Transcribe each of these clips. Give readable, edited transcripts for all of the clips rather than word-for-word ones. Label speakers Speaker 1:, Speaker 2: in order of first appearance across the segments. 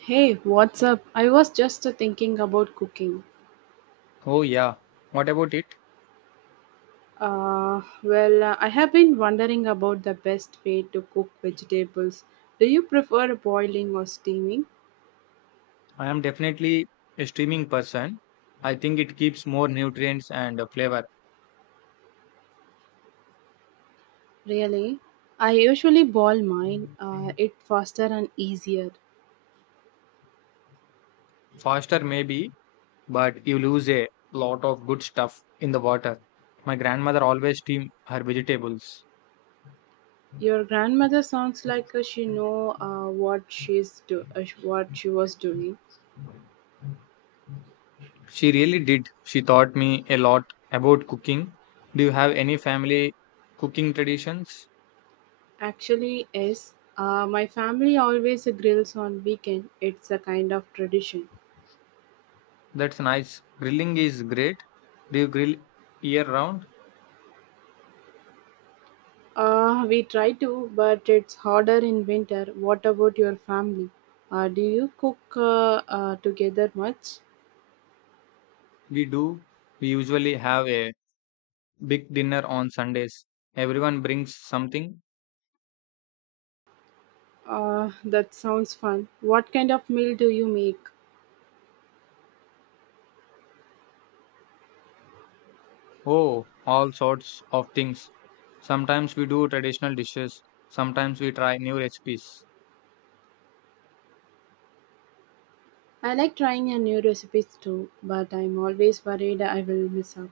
Speaker 1: Hey, what's up? I was just thinking about cooking.
Speaker 2: Oh, yeah. What about it?
Speaker 1: I have been wondering about the best way to cook vegetables. Do you prefer boiling or steaming?
Speaker 2: I am definitely a streaming person. I think it keeps more nutrients and flavor.
Speaker 1: Really? I usually boil mine. It faster and easier.
Speaker 2: Faster, maybe, but you lose a lot of good stuff in the water. My grandmother always steamed her vegetables.
Speaker 1: Your grandmother sounds like she know what she was doing.
Speaker 2: She really did. She taught me a lot about cooking. Do you have any family cooking traditions?
Speaker 1: Actually, yes. My family always grills on weekend. It's a kind of tradition.
Speaker 2: That's nice. Grilling is great. Do you grill year round?
Speaker 1: We try to, but it's harder in winter. What about your family? Do you cook together much?
Speaker 2: We do. We usually have a big dinner on Sundays. Everyone brings something.
Speaker 1: That sounds fun. What kind of meal do you make?
Speaker 2: Oh, all sorts of things. Sometimes we do traditional dishes. Sometimes we try new recipes.
Speaker 1: I like trying a new recipes too, but I'm always worried I will miss out.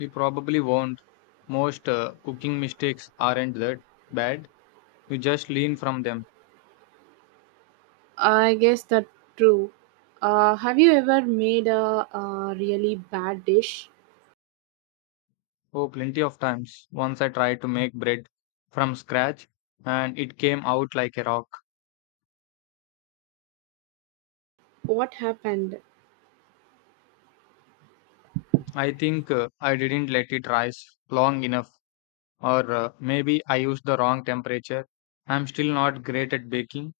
Speaker 2: We probably won't. Most cooking mistakes aren't that bad. You just learn from them.
Speaker 1: I guess that's true. Have you ever made a really bad dish?
Speaker 2: Oh, plenty of times. Once I tried to make bread from scratch and it came out like a rock.
Speaker 1: What happened?
Speaker 2: I think I didn't let it rise long enough. Or maybe I used the wrong temperature. I'm still not great at baking.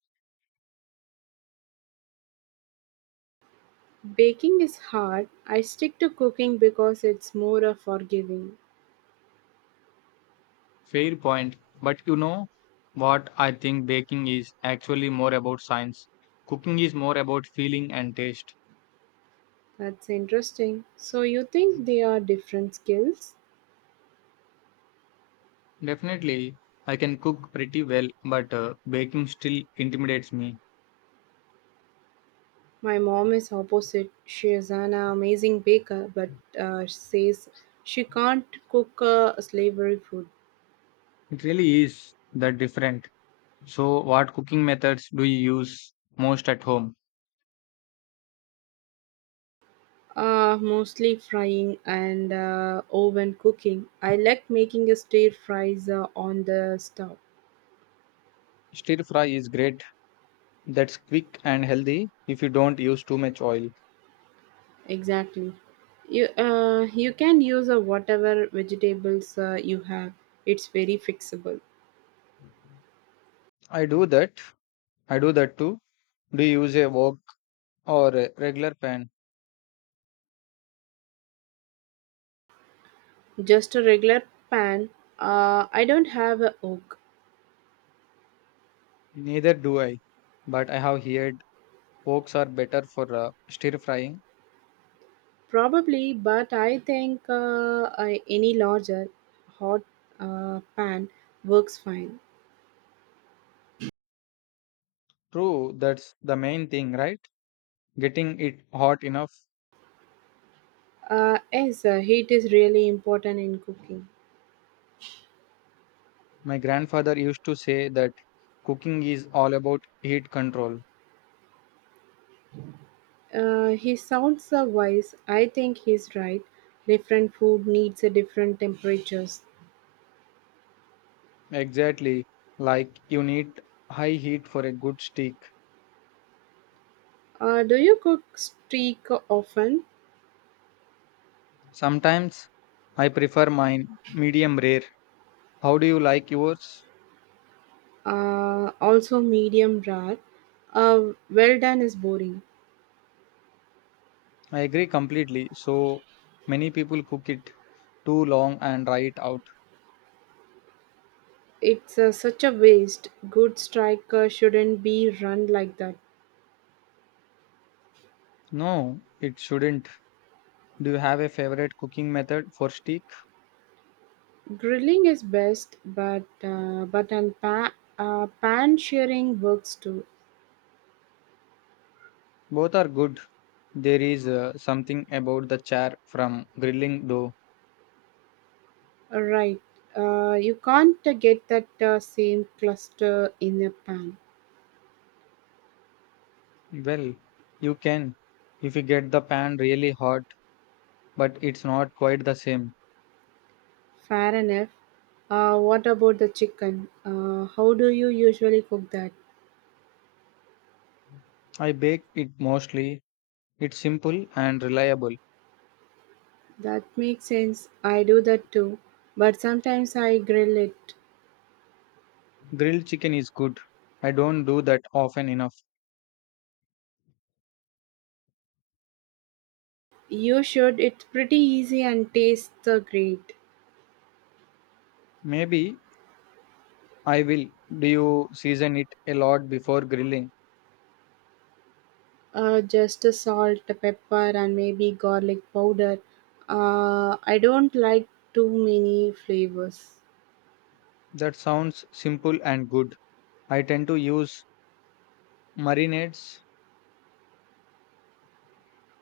Speaker 1: Baking is hard. I stick to cooking because it's more forgiving.
Speaker 2: Fair point. But you know what? I think baking is actually more about science. Cooking is more about feeling and taste.
Speaker 1: That's interesting. So you think they are different skills?
Speaker 2: Definitely, I can cook pretty well, but baking still intimidates me.
Speaker 1: My mom is opposite. She is an amazing baker, but says she can't cook slavery food.
Speaker 2: It really is that different. So, what cooking methods do you use most at home?
Speaker 1: Mostly frying and oven cooking. I like making a stir fries on the stove.
Speaker 2: Stir fry is great. That's quick and healthy if you don't use too much oil.
Speaker 1: Exactly. You can use whatever vegetables you have. It's very fixable.
Speaker 2: I do that. I do that too. Do you use a wok or a regular pan?
Speaker 1: Just a regular pan. I don't have a oak.
Speaker 2: Neither do I, but I have heard woks are better for stir frying.
Speaker 1: Probably, but I think any larger hot pan works fine.
Speaker 2: True, that's the main thing, right? Getting it hot enough.
Speaker 1: Yes, Heat is really important in cooking.
Speaker 2: My grandfather used to say that cooking is all about heat control.
Speaker 1: He sounds wise. I think he's right. Different food needs a different temperatures.
Speaker 2: Exactly, like you need high heat for a good steak.
Speaker 1: Do you cook steak often?
Speaker 2: Sometimes I prefer mine medium rare. How do you like yours?
Speaker 1: Also medium rare. Well done is boring.
Speaker 2: I agree completely. So many people cook it too long and dry it out.
Speaker 1: It's such a waste. Good striker shouldn't be run like that.
Speaker 2: No, it shouldn't. Do you have a favorite cooking method for steak?
Speaker 1: Grilling is best, but pan shearing works too.
Speaker 2: Both are good. There is something about the char from grilling though.
Speaker 1: Right, you can't get that same cluster in a pan.
Speaker 2: Well, you can if you get the pan really hot, but it's not quite the same.
Speaker 1: Fair enough. What about the chicken? How do you usually cook that?
Speaker 2: I bake it mostly. It's simple and reliable.
Speaker 1: That makes sense. I do that too, but sometimes I grill it.
Speaker 2: Grilled chicken is good. I don't do that often enough.
Speaker 1: You should. It's pretty easy and tastes great.
Speaker 2: Maybe I will. Do you season it a lot before grilling?
Speaker 1: Just a salt, a pepper, and maybe garlic powder. I don't like too many flavors.
Speaker 2: That sounds simple and good. I tend to use Marinates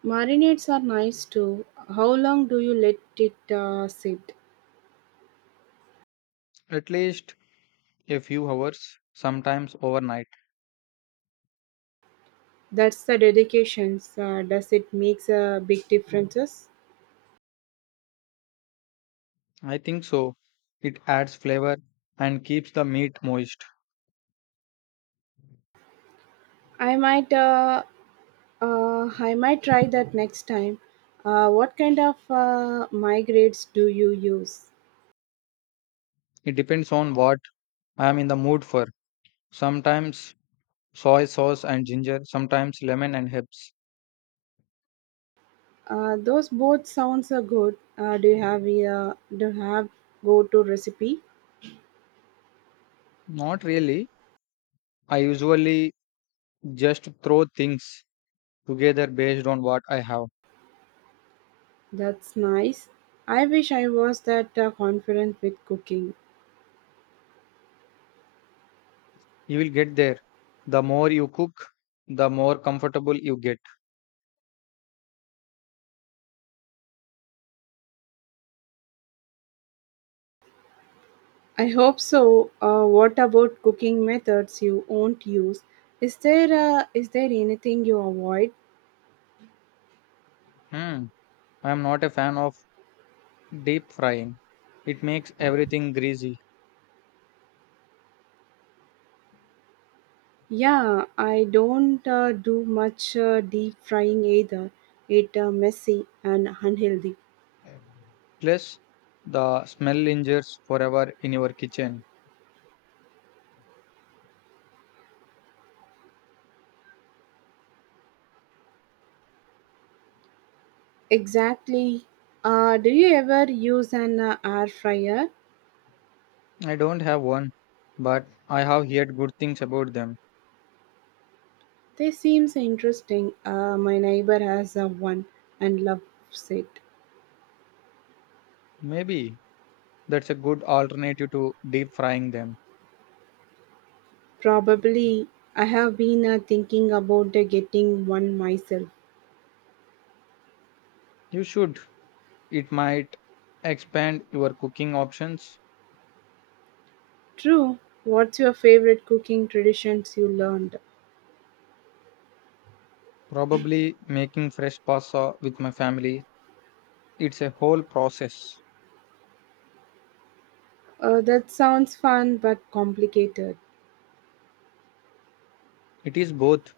Speaker 1: Marinades are nice too. How long do you let it sit?
Speaker 2: at least a few hours, sometimes overnight.
Speaker 1: That's the dedications. Does it makes a big differences?
Speaker 2: I think so. It adds flavor and keeps the meat moist.
Speaker 1: I might, uh, I might try that next time. What kind of migrates do you use?
Speaker 2: It depends on what I am in the mood for. Sometimes soy sauce and ginger, sometimes lemon and herbs.
Speaker 1: Those both sounds are good. Do you have a do you have go-to recipe?
Speaker 2: Not really. I usually just throw things together based on what I have.
Speaker 1: That's nice. I wish I was that confident with cooking.
Speaker 2: You will get there. The more you cook, the more comfortable you get.
Speaker 1: I hope so. What about cooking methods you won't use? Is there anything you avoid?
Speaker 2: Hmm. I am not a fan of deep frying. It makes everything greasy.
Speaker 1: Yeah, I don't do much deep frying either. It messy and unhealthy.
Speaker 2: Plus, the smell lingers forever in your kitchen.
Speaker 1: Exactly. Do you ever use an air fryer?
Speaker 2: I don't have one, but I have heard good things about them.
Speaker 1: They seems interesting. My neighbor has a one and loves it.
Speaker 2: Maybe that's a good alternative to deep frying them.
Speaker 1: Probably I have been thinking about getting one myself.
Speaker 2: You should. It might expand your cooking options.
Speaker 1: True. What's your favorite cooking traditions you learned?
Speaker 2: Probably making fresh pasta with my family. It's a whole process.
Speaker 1: That sounds fun but complicated.
Speaker 2: It is both,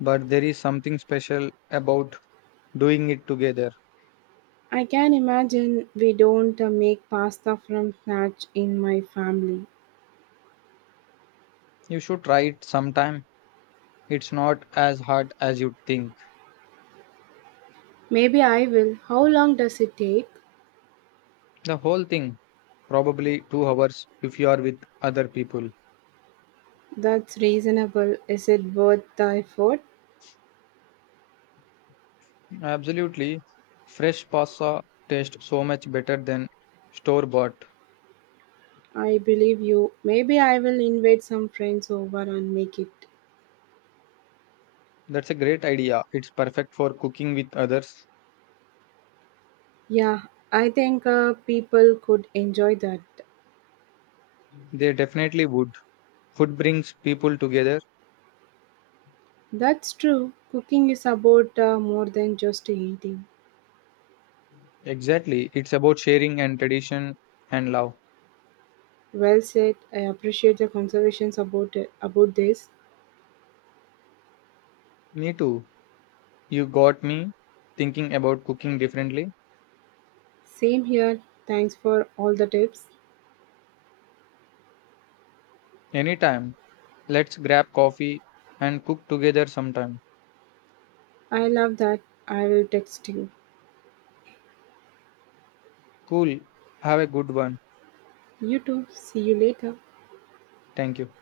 Speaker 2: but there is something special about doing it together.
Speaker 1: I can imagine we don't make pasta from scratch in my family.
Speaker 2: You should try it sometime. It's not as hard as you think.
Speaker 1: Maybe I will. How long does it take?
Speaker 2: The whole thing probably 2 hours if you are with other people.
Speaker 1: That's reasonable. Is it worth the effort?
Speaker 2: Absolutely. Fresh pasta tastes so much better than store bought.
Speaker 1: I believe you. Maybe I will invite some friends over and make it.
Speaker 2: That's a great idea. It's perfect for cooking with others.
Speaker 1: Yeah, I think people could enjoy that.
Speaker 2: They definitely would. Food brings people together.
Speaker 1: That's true. Cooking is about more than just eating.
Speaker 2: Exactly. It's about sharing and tradition and love.
Speaker 1: Well said. I appreciate the conversations about it, about this.
Speaker 2: Me too. You got me thinking about cooking differently.
Speaker 1: Same here. Thanks for all the tips.
Speaker 2: Anytime. Let's grab coffee and cook together sometime.
Speaker 1: I love that. I will text you.
Speaker 2: Cool. Have a good one.
Speaker 1: You too. See you later.
Speaker 2: Thank you.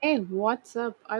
Speaker 1: Hey, what's up? I